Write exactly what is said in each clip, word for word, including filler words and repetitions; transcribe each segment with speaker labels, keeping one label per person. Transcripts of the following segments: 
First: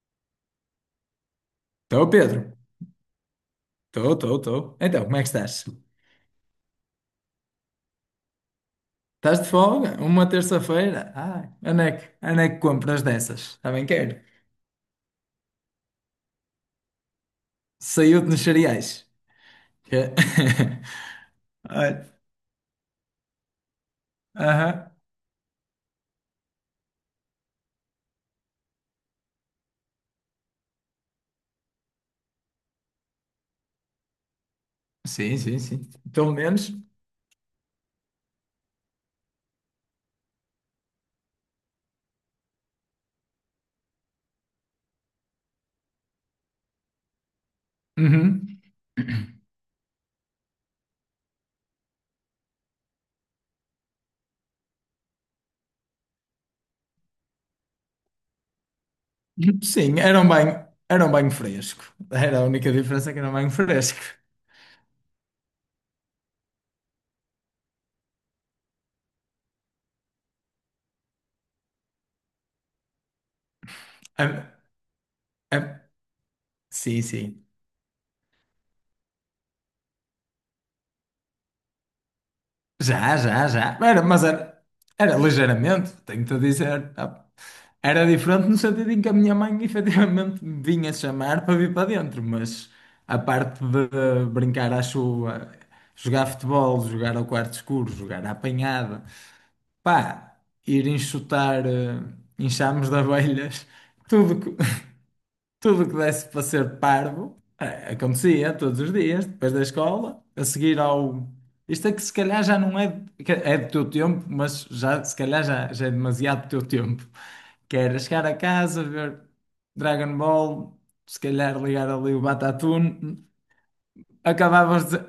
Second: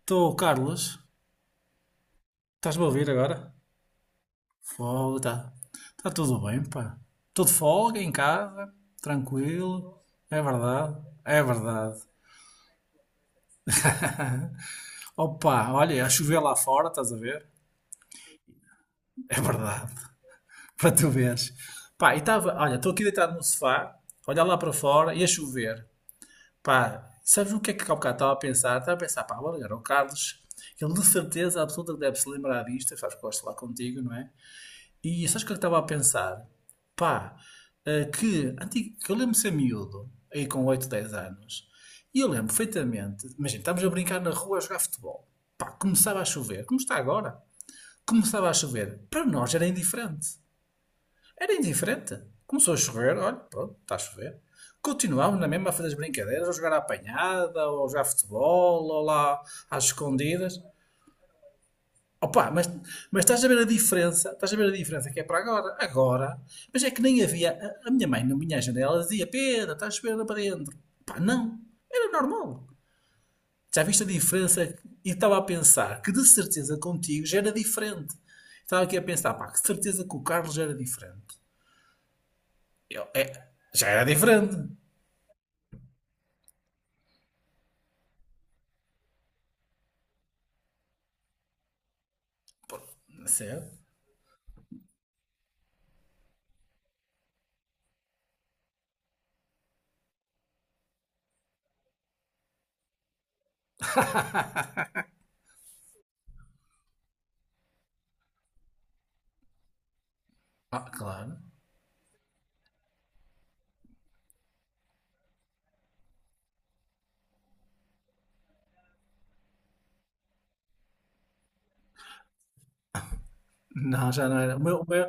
Speaker 1: Estou, Carlos.
Speaker 2: Estou, Pedro.
Speaker 1: Estás-me a ouvir agora?
Speaker 2: Estou, estou, estou. Então, como
Speaker 1: Fogo,
Speaker 2: é que
Speaker 1: tá.
Speaker 2: estás?
Speaker 1: Tá tudo bem, pá. Tudo folga em casa,
Speaker 2: Estás de folga?
Speaker 1: tranquilo.
Speaker 2: Uma
Speaker 1: É verdade,
Speaker 2: terça-feira?
Speaker 1: é
Speaker 2: Ah, onde é
Speaker 1: verdade.
Speaker 2: que, onde é que compras dessas? Também quero.
Speaker 1: Opa, olha, a chover lá fora, estás a ver?
Speaker 2: Saiu-te nos cereais.
Speaker 1: É verdade,
Speaker 2: Que-
Speaker 1: para tu veres.
Speaker 2: Olha.
Speaker 1: Pá, e estava, olha, estou aqui deitado no sofá, olhar lá para
Speaker 2: Aham.
Speaker 1: fora e a chover. Pá, sabes o que é que há bocado estava a pensar? Estava a pensar, pá, vou ligar ao Carlos. Ele de certeza absoluta que deve se lembrar disto, sabes que gosto de falar contigo, não é? E
Speaker 2: Sim,
Speaker 1: sabes o que eu
Speaker 2: sim,
Speaker 1: estava a
Speaker 2: sim. Pelo
Speaker 1: pensar?
Speaker 2: menos.
Speaker 1: Pá, eh, que, antigo, que eu lembro de ser miúdo, aí com oito dez anos, e eu lembro perfeitamente, imagina, estávamos a brincar na rua a jogar futebol. Pá, começava a chover, como está agora. Começava a
Speaker 2: Uhum.
Speaker 1: chover. Para nós era indiferente. Era indiferente. Começou a chover, olha, pronto, está a chover. Continuámos na mesma a fazer as brincadeiras, ou jogar à apanhada, ou jogar futebol, ou lá às
Speaker 2: Sim, era um
Speaker 1: escondidas.
Speaker 2: banho, era um banho fresco. Era
Speaker 1: Opa,
Speaker 2: a
Speaker 1: mas,
Speaker 2: única diferença que
Speaker 1: mas
Speaker 2: era um
Speaker 1: estás a
Speaker 2: banho
Speaker 1: ver a
Speaker 2: fresco.
Speaker 1: diferença, estás a ver a diferença que é para agora, agora, mas é que nem havia, a, a minha mãe na minha janela dizia, Pedro, estás a chover lá para dentro. Pá, não, era normal. Já viste a
Speaker 2: Ah,
Speaker 1: diferença? E estava a
Speaker 2: ah,
Speaker 1: pensar que de certeza
Speaker 2: sim,
Speaker 1: contigo já
Speaker 2: sim.
Speaker 1: era diferente. Estava aqui a pensar, pá, que de certeza que o Carlos já era diferente. Eu,
Speaker 2: Já,
Speaker 1: é,
Speaker 2: já, já.
Speaker 1: já
Speaker 2: Era,
Speaker 1: era
Speaker 2: mas
Speaker 1: diferente,
Speaker 2: era, era ligeiramente, tenho-te a dizer. Tá? Era diferente no sentido em que a minha mãe efetivamente me vinha chamar para vir para dentro, mas a parte
Speaker 1: certo?
Speaker 2: de brincar à chuva, jogar futebol, jogar ao quarto escuro, jogar à apanhada, pá, ir enxotar eh, enxames de abelhas, tudo, co- Tudo o que desse para ser parvo, eh, acontecia todos os dias, depois da escola, a seguir
Speaker 1: Ah,
Speaker 2: ao.
Speaker 1: claro.
Speaker 2: Isto é que se calhar já não é, que é do teu tempo, mas já, se calhar já, já é demasiado do teu tempo. Que era chegar a casa, ver Dragon Ball, se calhar ligar ali o Batatune,
Speaker 1: Não, já não era. O meu, o
Speaker 2: acabavas de,
Speaker 1: meu,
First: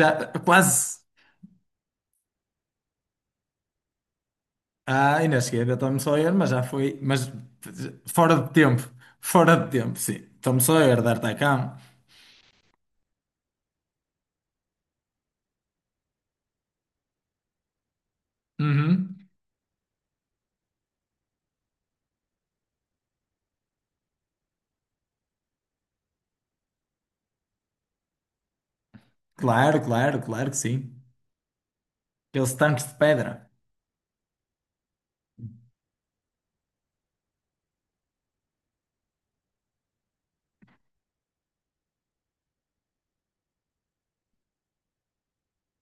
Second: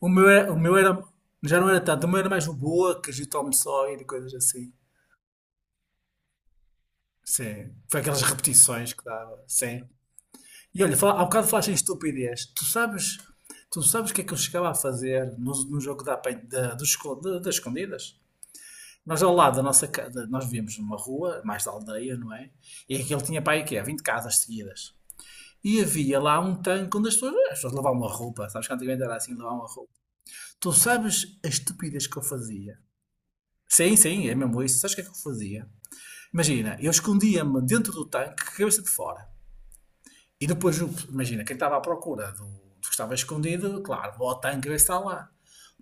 Speaker 1: o meu era, o meu
Speaker 2: quase.
Speaker 1: era- Já não era tanto, o meu era mais o Bocas e o Tom Sawyer e coisas assim.
Speaker 2: Ah, ainda cheguei a ver Tom Sawyer, mas já foi, mas
Speaker 1: Sim, foi aquelas
Speaker 2: fora de tempo,
Speaker 1: repetições que dava,
Speaker 2: fora de
Speaker 1: sim.
Speaker 2: tempo, sim. Tom
Speaker 1: E olha,
Speaker 2: Sawyer,
Speaker 1: fala, há bocado falaste em
Speaker 2: D'Artagnan.
Speaker 1: estupidez. Tu sabes, tu sabes o que é que eu chegava a fazer no, no jogo da, apen- da, do esco- da- das escondidas? Nós
Speaker 2: Uhum.
Speaker 1: ao lado da nossa casa, nós víamos uma rua, mais da aldeia, não é? E aquele tinha para aí que é vinte casas seguidas. E havia lá um tanque onde as pessoas, as pessoas lavavam uma roupa, sabes que antigamente era assim, lavavam uma
Speaker 2: Claro,
Speaker 1: roupa.
Speaker 2: claro, claro que
Speaker 1: Tu
Speaker 2: sim.
Speaker 1: sabes a estupidez que eu
Speaker 2: Aqueles
Speaker 1: fazia?
Speaker 2: tanques de pedra.
Speaker 1: Sim, sim, é mesmo isso. Sabes o que é que eu fazia? Imagina, eu escondia-me dentro do tanque, cabeça de fora. E depois, o- imagina, quem estava à procura do, do que estava escondido, claro, o Tangra está lá.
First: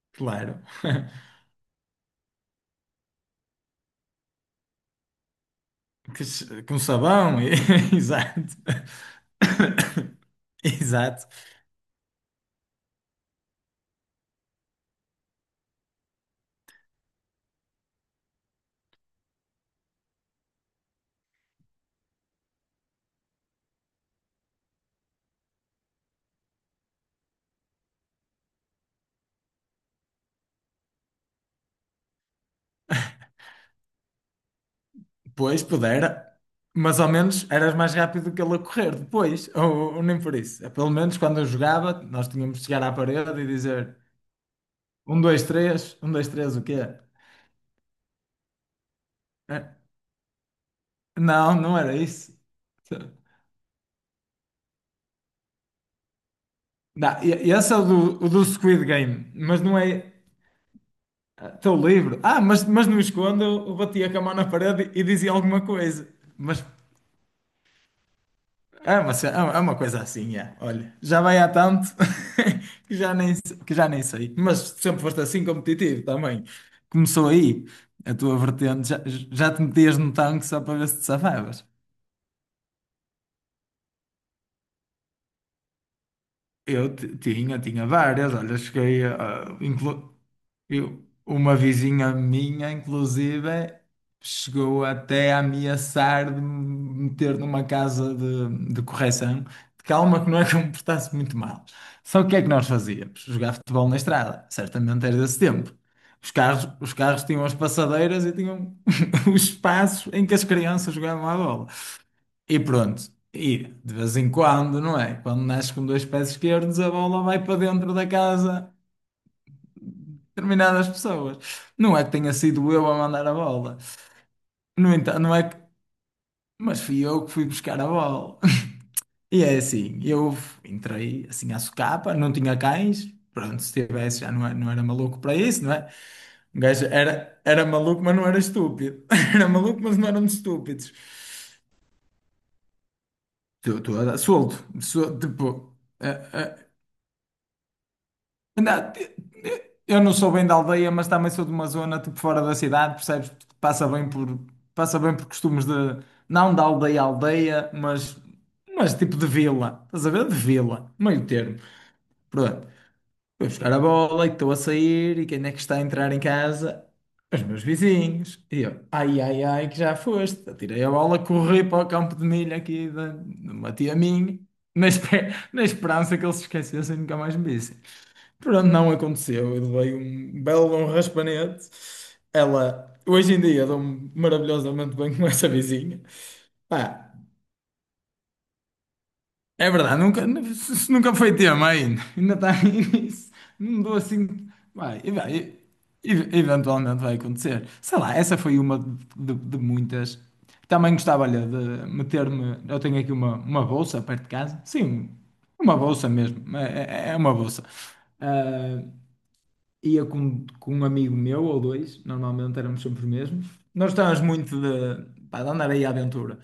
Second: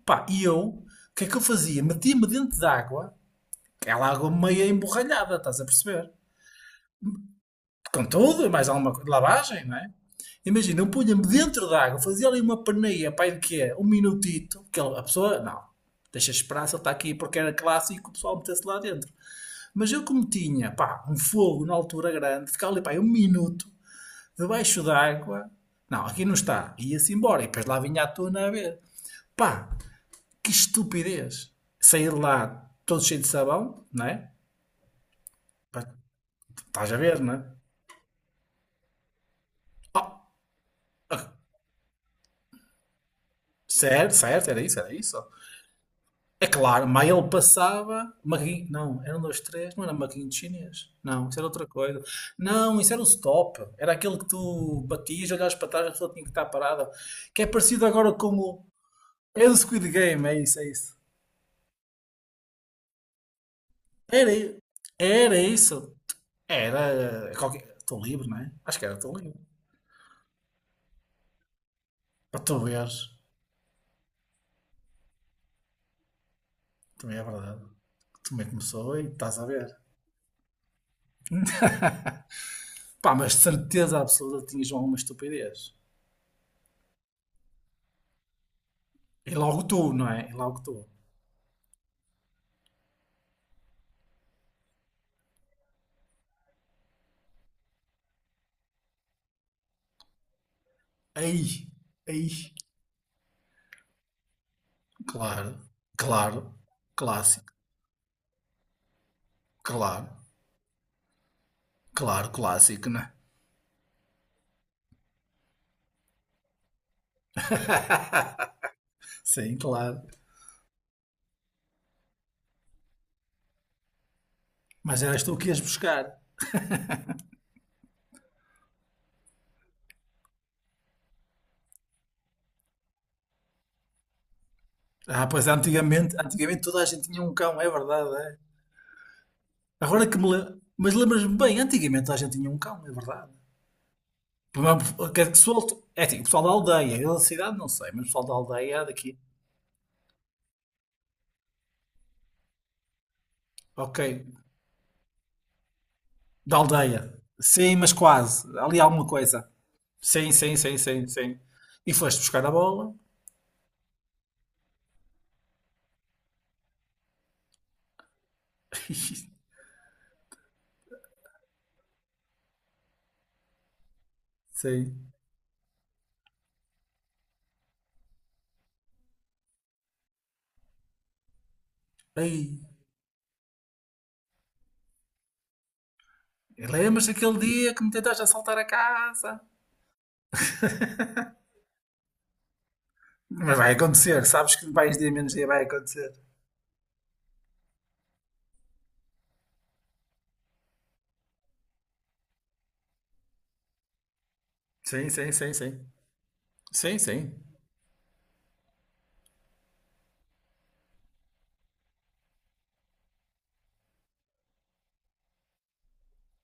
Speaker 1: Pá, e eu,
Speaker 2: Claro.
Speaker 1: o que é que eu fazia? Metia-me dentro de água, aquela água meio emborralhada, estás a perceber?
Speaker 2: Que ch- Com sabão. e-
Speaker 1: Com
Speaker 2: Exato.
Speaker 1: tudo, e mais alguma coisa, lavagem, não é? Imagina, eu punha-me
Speaker 2: Exato.
Speaker 1: dentro de água, fazia ali uma paneia, pá, de quê? Um minutito, que ele- a pessoa, não, deixa esperar, se ele está aqui porque era clássico, o pessoal metesse lá dentro. Mas eu como tinha, pá, um fogo na altura grande, ficava ali, pá, um minuto, debaixo d'água. Não, aqui não está. Ia-se embora. E depois lá vinha a tona a ver. Pá, que estupidez. Sair lá todo cheio de sabão, não é?
Speaker 2: Pois,
Speaker 1: Pá,
Speaker 2: pudera.
Speaker 1: estás a
Speaker 2: Mas ao
Speaker 1: ver, não é?
Speaker 2: menos eras mais rápido que ele a correr depois. Ou, ou
Speaker 1: Oh,
Speaker 2: nem por isso. É, pelo menos quando eu jogava, nós tínhamos de chegar à parede e dizer
Speaker 1: certo, certo, era isso, era isso.
Speaker 2: um, dois, três. Um, dois,
Speaker 1: É
Speaker 2: três, o quê?
Speaker 1: claro, mas ele passava. Maquin... Não, era um, dois,
Speaker 2: Eh,
Speaker 1: três. Não era maquinho de chinês. Não, isso era
Speaker 2: Não,
Speaker 1: outra
Speaker 2: não era
Speaker 1: coisa.
Speaker 2: isso.
Speaker 1: Não, isso era o stop. Era aquele que tu batias, olhavas para trás, a pessoa tinha que estar parada.
Speaker 2: Não,
Speaker 1: Que é
Speaker 2: e- e esse é o
Speaker 1: parecido agora
Speaker 2: do,
Speaker 1: com
Speaker 2: o do
Speaker 1: o.
Speaker 2: Squid Game,
Speaker 1: É do
Speaker 2: mas não
Speaker 1: Squid
Speaker 2: é.
Speaker 1: Game, é isso, é isso.
Speaker 2: Estou livre. Ah, mas, mas não escondo, eu batia com a
Speaker 1: Era,
Speaker 2: mão na
Speaker 1: i-
Speaker 2: parede e dizia
Speaker 1: era
Speaker 2: alguma
Speaker 1: isso.
Speaker 2: coisa. Mas
Speaker 1: Era. eh, Qualquer... Estou livre, não é? Acho que era
Speaker 2: é uma,
Speaker 1: Estou
Speaker 2: ce- é
Speaker 1: livre.
Speaker 2: uma é uma coisa assim, é. Olha, já vai há tanto
Speaker 1: Para tu veres.
Speaker 2: que já nem, se- que já nem sei. Mas sempre foste assim competitivo também.
Speaker 1: Também é
Speaker 2: Começou
Speaker 1: verdade.
Speaker 2: aí a tua
Speaker 1: Também
Speaker 2: vertente,
Speaker 1: começou
Speaker 2: já,
Speaker 1: e estás a
Speaker 2: já te
Speaker 1: ver.
Speaker 2: metias no tanque só para ver se te safavas.
Speaker 1: Pá, mas de certeza absoluta tinhas alguma estupidez.
Speaker 2: Eu ti- tinha, tinha várias, olha, cheguei
Speaker 1: E
Speaker 2: a,
Speaker 1: logo tu, não
Speaker 2: inclu-
Speaker 1: é? E logo tu.
Speaker 2: eu- uma vizinha minha, inclusive, chegou até a ameaçar de me meter numa casa de, de correção, de calma que não é que eu me portasse muito mal.
Speaker 1: Aí.
Speaker 2: Só que o que é que
Speaker 1: Aí.
Speaker 2: nós fazíamos? Jogar futebol na estrada, certamente era desse
Speaker 1: Claro.
Speaker 2: tempo. Os
Speaker 1: Claro.
Speaker 2: carros, os carros tinham
Speaker 1: Clássico.
Speaker 2: as passadeiras e tinham os
Speaker 1: Claro.
Speaker 2: espaços em que as crianças jogavam à bola.
Speaker 1: Claro,
Speaker 2: E
Speaker 1: clássico, não
Speaker 2: pronto.
Speaker 1: é?
Speaker 2: E de vez em quando, não é? Quando nasce com dois pés esquerdos, a bola vai para dentro da casa
Speaker 1: Sim, claro.
Speaker 2: de determinadas pessoas. Não é que tenha sido eu a mandar a bola. No
Speaker 1: Mas
Speaker 2: entanto,
Speaker 1: eras
Speaker 2: não
Speaker 1: tu que
Speaker 2: é que.
Speaker 1: ias buscar.
Speaker 2: Mas fui eu que fui buscar a bola. E é assim, eu entrei assim à socapa, não tinha cães. Pronto, se tivesse já não era, não era maluco
Speaker 1: Ah,
Speaker 2: para
Speaker 1: pois é,
Speaker 2: isso, não é?
Speaker 1: antigamente,
Speaker 2: Um
Speaker 1: antigamente toda a
Speaker 2: gajo
Speaker 1: gente tinha um
Speaker 2: era,
Speaker 1: cão,
Speaker 2: era
Speaker 1: é
Speaker 2: maluco,
Speaker 1: verdade,
Speaker 2: mas não era
Speaker 1: é?
Speaker 2: estúpido. Era maluco, mas
Speaker 1: Agora
Speaker 2: não
Speaker 1: que me
Speaker 2: éramos
Speaker 1: lembro.
Speaker 2: estúpidos.
Speaker 1: Mas lembras-me bem, antigamente toda a gente tinha um cão, é verdade.
Speaker 2: Estou estou a dar- solto. Sol-
Speaker 1: Que que
Speaker 2: tipo.
Speaker 1: solte. É assim, o pessoal da aldeia, eu da cidade não sei, mas o pessoal da aldeia é
Speaker 2: Não, te-
Speaker 1: daqui.
Speaker 2: te- eu não sou bem da aldeia, mas também sou de uma zona tipo fora da cidade, percebes? Passa
Speaker 1: Ok,
Speaker 2: bem por, passa bem por costumes de, não
Speaker 1: da
Speaker 2: da aldeia à
Speaker 1: aldeia.
Speaker 2: aldeia,
Speaker 1: Sim, mas
Speaker 2: mas,
Speaker 1: quase. Ali há
Speaker 2: mas
Speaker 1: alguma
Speaker 2: tipo de
Speaker 1: coisa.
Speaker 2: vila, estás a ver?
Speaker 1: Sim,
Speaker 2: De
Speaker 1: sim, sim,
Speaker 2: vila,
Speaker 1: sim,
Speaker 2: meio
Speaker 1: sim.
Speaker 2: termo.
Speaker 1: E foste buscar a
Speaker 2: Pronto,
Speaker 1: bola?
Speaker 2: vou buscar a bola e estou a sair e quem é que está a entrar em casa? Os meus vizinhos. E eu, ai, ai, ai, que já foste. Atirei a bola, corri para o campo de milho aqui de, de uma tia minha, na,
Speaker 1: Sim.
Speaker 2: espe- na esperança que eles se esquecessem e nunca mais me vissem. Pronto, não aconteceu. Eu levei um belo bom raspanete.
Speaker 1: Ei,
Speaker 2: Ela, hoje em dia, dou-me maravilhosamente bem com essa vizinha.
Speaker 1: lembras
Speaker 2: Pá,
Speaker 1: daquele dia que me tentaste assaltar a casa?
Speaker 2: é verdade, nunca, se- se nunca foi tema ainda. Ainda está aí nisso.
Speaker 1: Mas vai
Speaker 2: Não dou
Speaker 1: acontecer,
Speaker 2: assim.
Speaker 1: sabes que mais
Speaker 2: Vai,
Speaker 1: dia
Speaker 2: e
Speaker 1: menos
Speaker 2: vai,
Speaker 1: dia
Speaker 2: e-
Speaker 1: vai acontecer.
Speaker 2: e- eventualmente vai acontecer. Sei lá, essa foi uma de, de, muitas. Também gostava, olha, de meter-me. Eu tenho aqui uma, uma bolsa perto de casa.
Speaker 1: Sim,
Speaker 2: Sim,
Speaker 1: sim, sim,
Speaker 2: uma
Speaker 1: sim.
Speaker 2: bolsa mesmo.
Speaker 1: Sim,
Speaker 2: É, é é uma
Speaker 1: sim.
Speaker 2: bolsa. Ah, ia com, com um amigo meu ou dois, normalmente éramos sempre os mesmos. Nós estávamos muito de, pá, de andar aí à aventura.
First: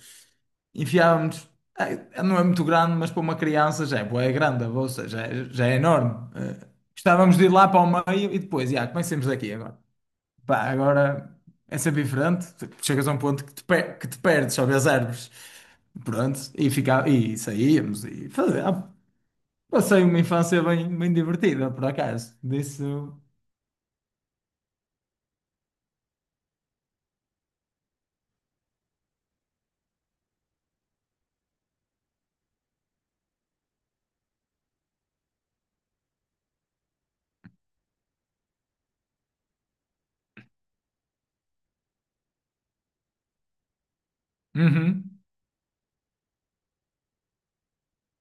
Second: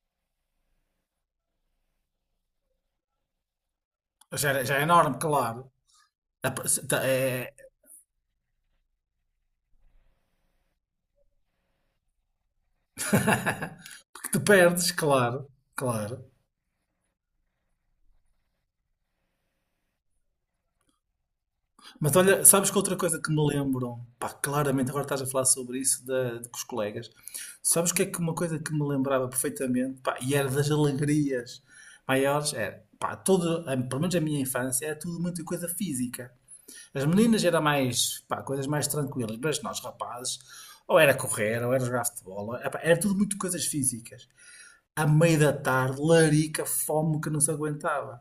Speaker 2: Enfiávamos, eh, não é muito grande, mas para uma criança já é, bué
Speaker 1: Já, é-
Speaker 2: grande, a
Speaker 1: já é
Speaker 2: bolsa
Speaker 1: enorme,
Speaker 2: já é, já
Speaker 1: claro.
Speaker 2: é enorme.
Speaker 1: É,
Speaker 2: Eh, Gostávamos de ir
Speaker 1: é-
Speaker 2: lá para o meio e depois, já, comecemos daqui agora. Pá, agora é sempre diferente. Tu chegas a um ponto que te, per- que te
Speaker 1: que te
Speaker 2: perdes, só vês
Speaker 1: perdes,
Speaker 2: árvores.
Speaker 1: claro, claro.
Speaker 2: Pronto, e, fica, e saíamos e fazia- ah, passei uma infância bem, bem divertida, por
Speaker 1: Mas
Speaker 2: acaso.
Speaker 1: olha, sabes que outra
Speaker 2: Disso.
Speaker 1: coisa que me lembro, pá, claramente agora estás a falar sobre isso da- de- com os colegas, sabes que é que uma coisa que me lembrava perfeitamente, pá, e era das alegrias maiores, era, pá, todo, a- pelo menos a minha infância, era tudo muita coisa física. As meninas era mais, pá, coisas mais tranquilas, mas nós rapazes, ou era correr, ou era jogar futebol, eh, pá, era tudo muito coisas físicas. À
Speaker 2: Uhum.
Speaker 1: meia da tarde, larica, fome que não se aguentava.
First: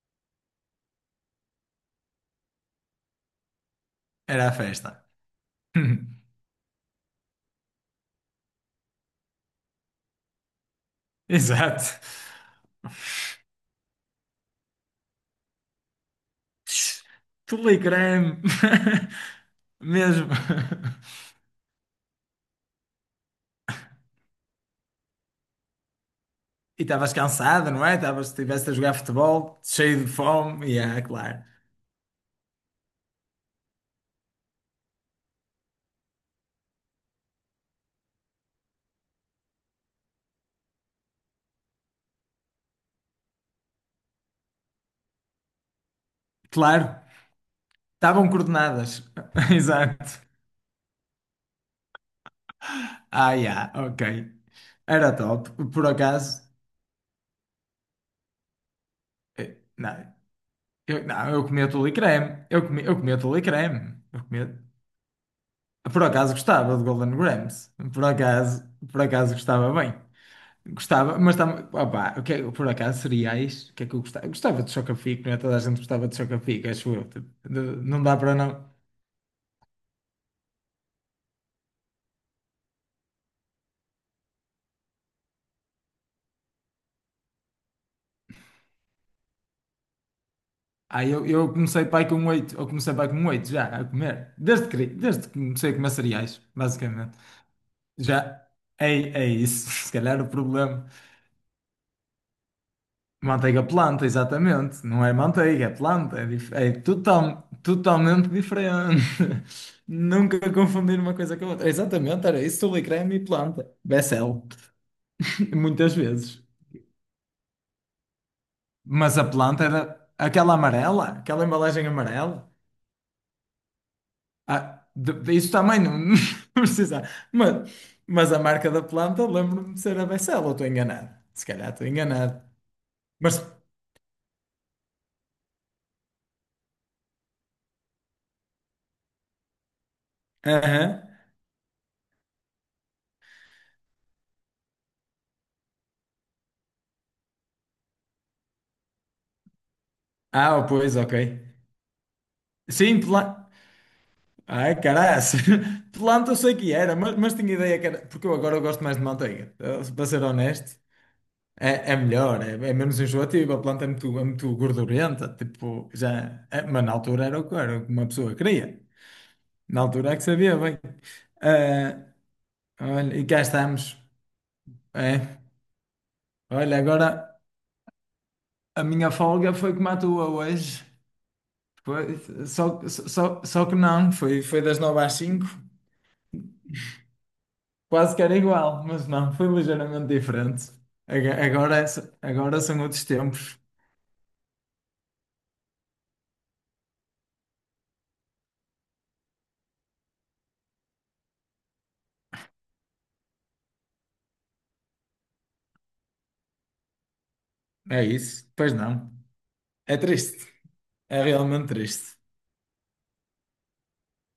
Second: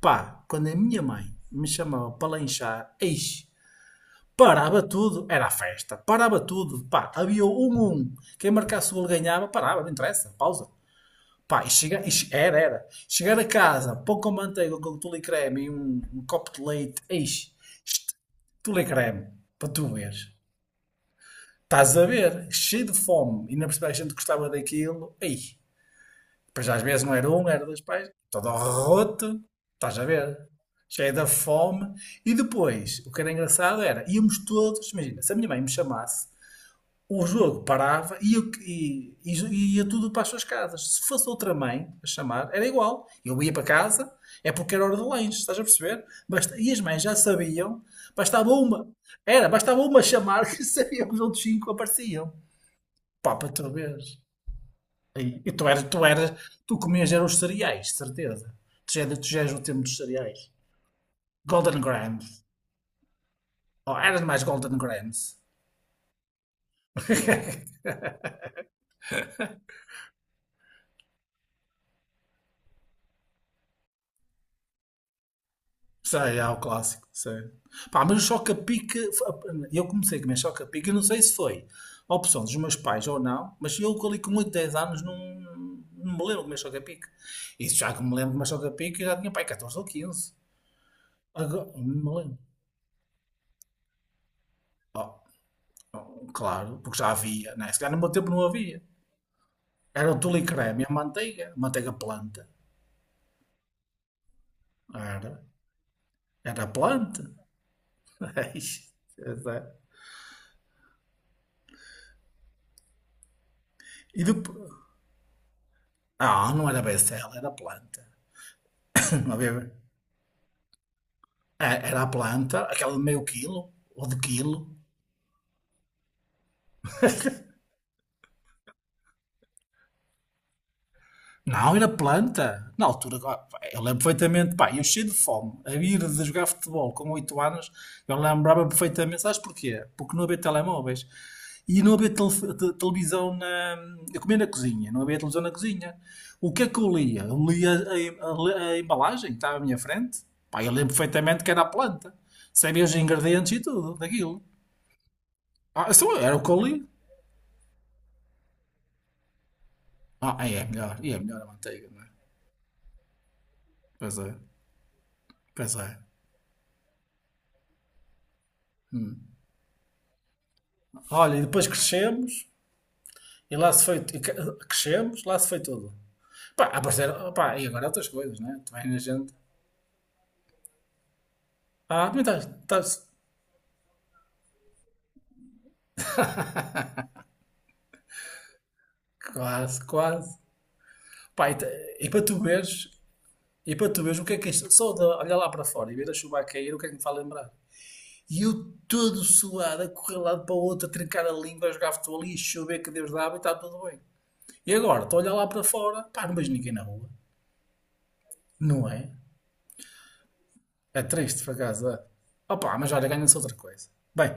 Speaker 1: Pá, quando a minha mãe me chamava para lanchar, eis
Speaker 2: Era a
Speaker 1: parava
Speaker 2: festa.
Speaker 1: tudo, era a festa, parava tudo, pá, havia um um, quem marcasse o gol ganhava, parava, não interessa, pausa. Pá, e
Speaker 2: Exato.
Speaker 1: chega, e era, era. Chegar a casa, pão com manteiga, com tule e creme e um, um copo de leite, eis, isto,
Speaker 2: Telegram.
Speaker 1: tule e creme, para tu veres.
Speaker 2: Mesmo.
Speaker 1: Estás a ver, cheio de fome, e na percebes a gente gostava daquilo, ei, pois às
Speaker 2: E
Speaker 1: vezes
Speaker 2: estavas
Speaker 1: não era um, era
Speaker 2: cansada,
Speaker 1: dois
Speaker 2: não é?
Speaker 1: pais,
Speaker 2: Estavas,
Speaker 1: todo
Speaker 2: estiveste a jogar
Speaker 1: roto,
Speaker 2: futebol,
Speaker 1: estás a
Speaker 2: cheio de
Speaker 1: ver,
Speaker 2: fome. Yeah,
Speaker 1: cheio da
Speaker 2: claro.
Speaker 1: fome. E depois, o que era engraçado era, íamos todos, imagina, se a minha mãe me chamasse, o jogo parava e, eu- e- e jo- e ia tudo para as suas casas. Se fosse outra mãe a chamar, era igual. Eu ia para casa, é porque era hora do lanche, estás a perceber? Basta- e as
Speaker 2: Claro.
Speaker 1: mães já sabiam,
Speaker 2: Estavam
Speaker 1: bastava uma,
Speaker 2: coordenadas.
Speaker 1: era, bastava uma
Speaker 2: Exato.
Speaker 1: chamar que sabiam que os outros cinco apareciam.
Speaker 2: Ah,
Speaker 1: Pá, para tu
Speaker 2: yeah, ok.
Speaker 1: veres.
Speaker 2: Era
Speaker 1: E,
Speaker 2: top.
Speaker 1: e tu eras,
Speaker 2: Por
Speaker 1: tu eras,
Speaker 2: acaso.
Speaker 1: tu comias eram os cereais, de certeza. Tu já, tu já és
Speaker 2: eh,
Speaker 1: o tempo dos
Speaker 2: Não,
Speaker 1: cereais.
Speaker 2: eu, não, eu comia
Speaker 1: Golden
Speaker 2: tule e
Speaker 1: Grams.
Speaker 2: creme. Eu comia, eu comia tule e
Speaker 1: Oh,
Speaker 2: creme. Eu
Speaker 1: eras mais
Speaker 2: comia...
Speaker 1: Golden Grams.
Speaker 2: Por acaso gostava de Golden Grams. Por acaso, por acaso gostava bem. Gostava, mas tam... opá, o que é- por acaso, cereais, o que é que eu gostava? Eu gostava de Chocapic, não é? Toda a gente gostava de
Speaker 1: Sei, há o
Speaker 2: Chocapic, acho eu.
Speaker 1: clássico,
Speaker 2: Tipo,
Speaker 1: sei.
Speaker 2: de- não
Speaker 1: Pá,
Speaker 2: dá
Speaker 1: mas o
Speaker 2: para não.
Speaker 1: choca-pique, eu comecei a comer choca-pique, eu não sei se foi a opção dos meus pais ou não, mas eu ali com oito, dez anos não, não me lembro de comer choca-pique. Isso já que me lembro de comer choca-pique, eu já tinha pai catorze ou quinze
Speaker 2: Ah, eu, eu
Speaker 1: Agora,
Speaker 2: comecei
Speaker 1: não
Speaker 2: pai
Speaker 1: me
Speaker 2: com
Speaker 1: lembro.
Speaker 2: oito, eu comecei pai com oito já, a comer. Desde que,
Speaker 1: Oh,
Speaker 2: desde que comecei a comer
Speaker 1: oh,
Speaker 2: cereais,
Speaker 1: claro, porque já
Speaker 2: basicamente.
Speaker 1: havia, né? Se calhar no meu tempo
Speaker 2: Já
Speaker 1: não havia.
Speaker 2: é, é isso, se
Speaker 1: Era o
Speaker 2: calhar o
Speaker 1: tule e creme, e
Speaker 2: problema.
Speaker 1: a manteiga, manteiga planta.
Speaker 2: Manteiga planta, exatamente. Não é
Speaker 1: Era,
Speaker 2: manteiga, é planta, é, dif-
Speaker 1: era
Speaker 2: é
Speaker 1: planta.
Speaker 2: total, totalmente
Speaker 1: Ixi,
Speaker 2: diferente.
Speaker 1: é sério.
Speaker 2: Nunca confundir uma coisa com a outra. Exatamente, era isso, tule creme e planta.
Speaker 1: E
Speaker 2: Becel.
Speaker 1: depois,
Speaker 2: Muitas vezes.
Speaker 1: ah, não era becel, era planta.
Speaker 2: Mas a
Speaker 1: Não
Speaker 2: planta
Speaker 1: havia...
Speaker 2: era aquela amarela, aquela
Speaker 1: É,
Speaker 2: embalagem
Speaker 1: era a
Speaker 2: amarela.
Speaker 1: planta, aquela de meio quilo ou de quilo.
Speaker 2: Ah, de- de- isso também não, não precisa. Mas, mas a marca da planta, lembro-me de ser a Becel, ou estou enganado. Se calhar
Speaker 1: Não,
Speaker 2: estou
Speaker 1: era
Speaker 2: enganado.
Speaker 1: planta. Na altura,
Speaker 2: Mas.
Speaker 1: pá, eu lembro perfeitamente, pá, eu cheio de fome, a ir de jogar futebol com oito anos, eu lembrava perfeitamente, sabes porquê? Porque não havia
Speaker 2: Aham.
Speaker 1: telemóveis. E não havia tele- te- televisão na. Eu comia na cozinha, não havia televisão na cozinha. O que é que eu lia? Eu lia a, em- a le- a embalagem que estava à minha frente. Pá,
Speaker 2: Ah,
Speaker 1: eu lembro
Speaker 2: pois, ok.
Speaker 1: perfeitamente que era a planta. Sabia os
Speaker 2: Sim, planta.
Speaker 1: ingredientes e tudo daquilo.
Speaker 2: Ai, caraças.
Speaker 1: Ah, isso
Speaker 2: Planta
Speaker 1: era
Speaker 2: eu
Speaker 1: o que
Speaker 2: sei
Speaker 1: eu
Speaker 2: que
Speaker 1: li.
Speaker 2: era, mas, mas tinha ideia que era. Porque eu agora eu gosto mais de manteiga, eh, para ser
Speaker 1: Ah, aí é
Speaker 2: honesto.
Speaker 1: melhor. E é melhor a manteiga,
Speaker 2: É, é
Speaker 1: não é?
Speaker 2: melhor, é, é menos enjoativo, a planta é muito,
Speaker 1: Pois
Speaker 2: é
Speaker 1: é.
Speaker 2: muito gordurenta,
Speaker 1: Pois
Speaker 2: tipo,
Speaker 1: é.
Speaker 2: já, é- mas na altura era o que era, o que uma pessoa queria. Na altura é que sabia bem.
Speaker 1: Olha, e depois crescemos
Speaker 2: Ah, olha, e cá
Speaker 1: e lá se
Speaker 2: estamos.
Speaker 1: foi. e que-
Speaker 2: É.
Speaker 1: Crescemos, lá se foi tudo. Pá,
Speaker 2: Olha, agora
Speaker 1: apareceram. Pá, e agora outras coisas, né? Tu vais
Speaker 2: a
Speaker 1: na
Speaker 2: minha
Speaker 1: gente.
Speaker 2: folga foi como a tua hoje.
Speaker 1: Ah,
Speaker 2: Foi,
Speaker 1: também estás.
Speaker 2: só,
Speaker 1: Estás
Speaker 2: só, só que não, foi, foi das nove às cinco. Quase que era igual, mas não, foi
Speaker 1: quase,
Speaker 2: ligeiramente
Speaker 1: quase.
Speaker 2: diferente. Aga-
Speaker 1: Pá, e,
Speaker 2: Agora, é
Speaker 1: te-
Speaker 2: só-
Speaker 1: e para tu
Speaker 2: agora são
Speaker 1: veres.
Speaker 2: outros tempos.
Speaker 1: E para tu veres o que é que é isto. Só de olhar lá para fora e ver a chuva a cair, o que é que me faz lembrar? E eu todo suado, a correr de um lado para o outro, a trincar a língua, a jogar futebol ali, a chover que Deus dava e está tudo bem. E agora, estou a olhar lá para fora, pá, não vejo ninguém na rua,
Speaker 2: É isso, pois
Speaker 1: não
Speaker 2: não.
Speaker 1: é?
Speaker 2: É triste,
Speaker 1: É
Speaker 2: é
Speaker 1: triste, por
Speaker 2: realmente
Speaker 1: acaso. É.
Speaker 2: triste.
Speaker 1: Opa, mas olha, ganha-se outra coisa. Bem,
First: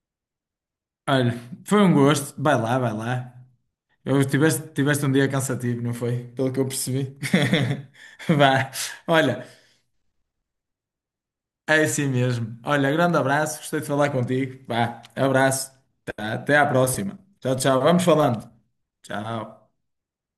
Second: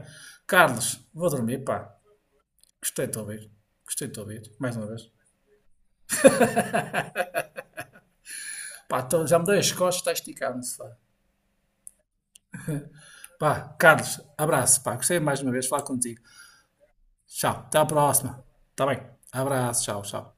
Speaker 1: Carlos, vou
Speaker 2: Olha,
Speaker 1: dormir, pá.
Speaker 2: foi um gosto. Vai lá, vai
Speaker 1: Gostei de te
Speaker 2: lá.
Speaker 1: ouvir. Gostei de te
Speaker 2: Eu
Speaker 1: ouvir,
Speaker 2: tiveste,
Speaker 1: mais uma vez.
Speaker 2: tiveste um dia cansativo, não foi? Pelo que eu percebi. Vá.
Speaker 1: Pá, tô- já me
Speaker 2: Olha,
Speaker 1: dei as costas, está esticado no sofá.
Speaker 2: é assim mesmo. Olha, grande abraço.
Speaker 1: Pá,
Speaker 2: Gostei de falar
Speaker 1: Carlos,
Speaker 2: contigo.
Speaker 1: abraço, pá.
Speaker 2: Vá,
Speaker 1: Gostei mais uma vez de
Speaker 2: abraço.
Speaker 1: falar contigo.
Speaker 2: Tá, até à próxima.
Speaker 1: Tchau,
Speaker 2: Tchau,
Speaker 1: até
Speaker 2: tchau.
Speaker 1: à
Speaker 2: Vamos
Speaker 1: próxima.
Speaker 2: falando.
Speaker 1: Está bem?
Speaker 2: Tchau.
Speaker 1: Abraço, tchau, tchau.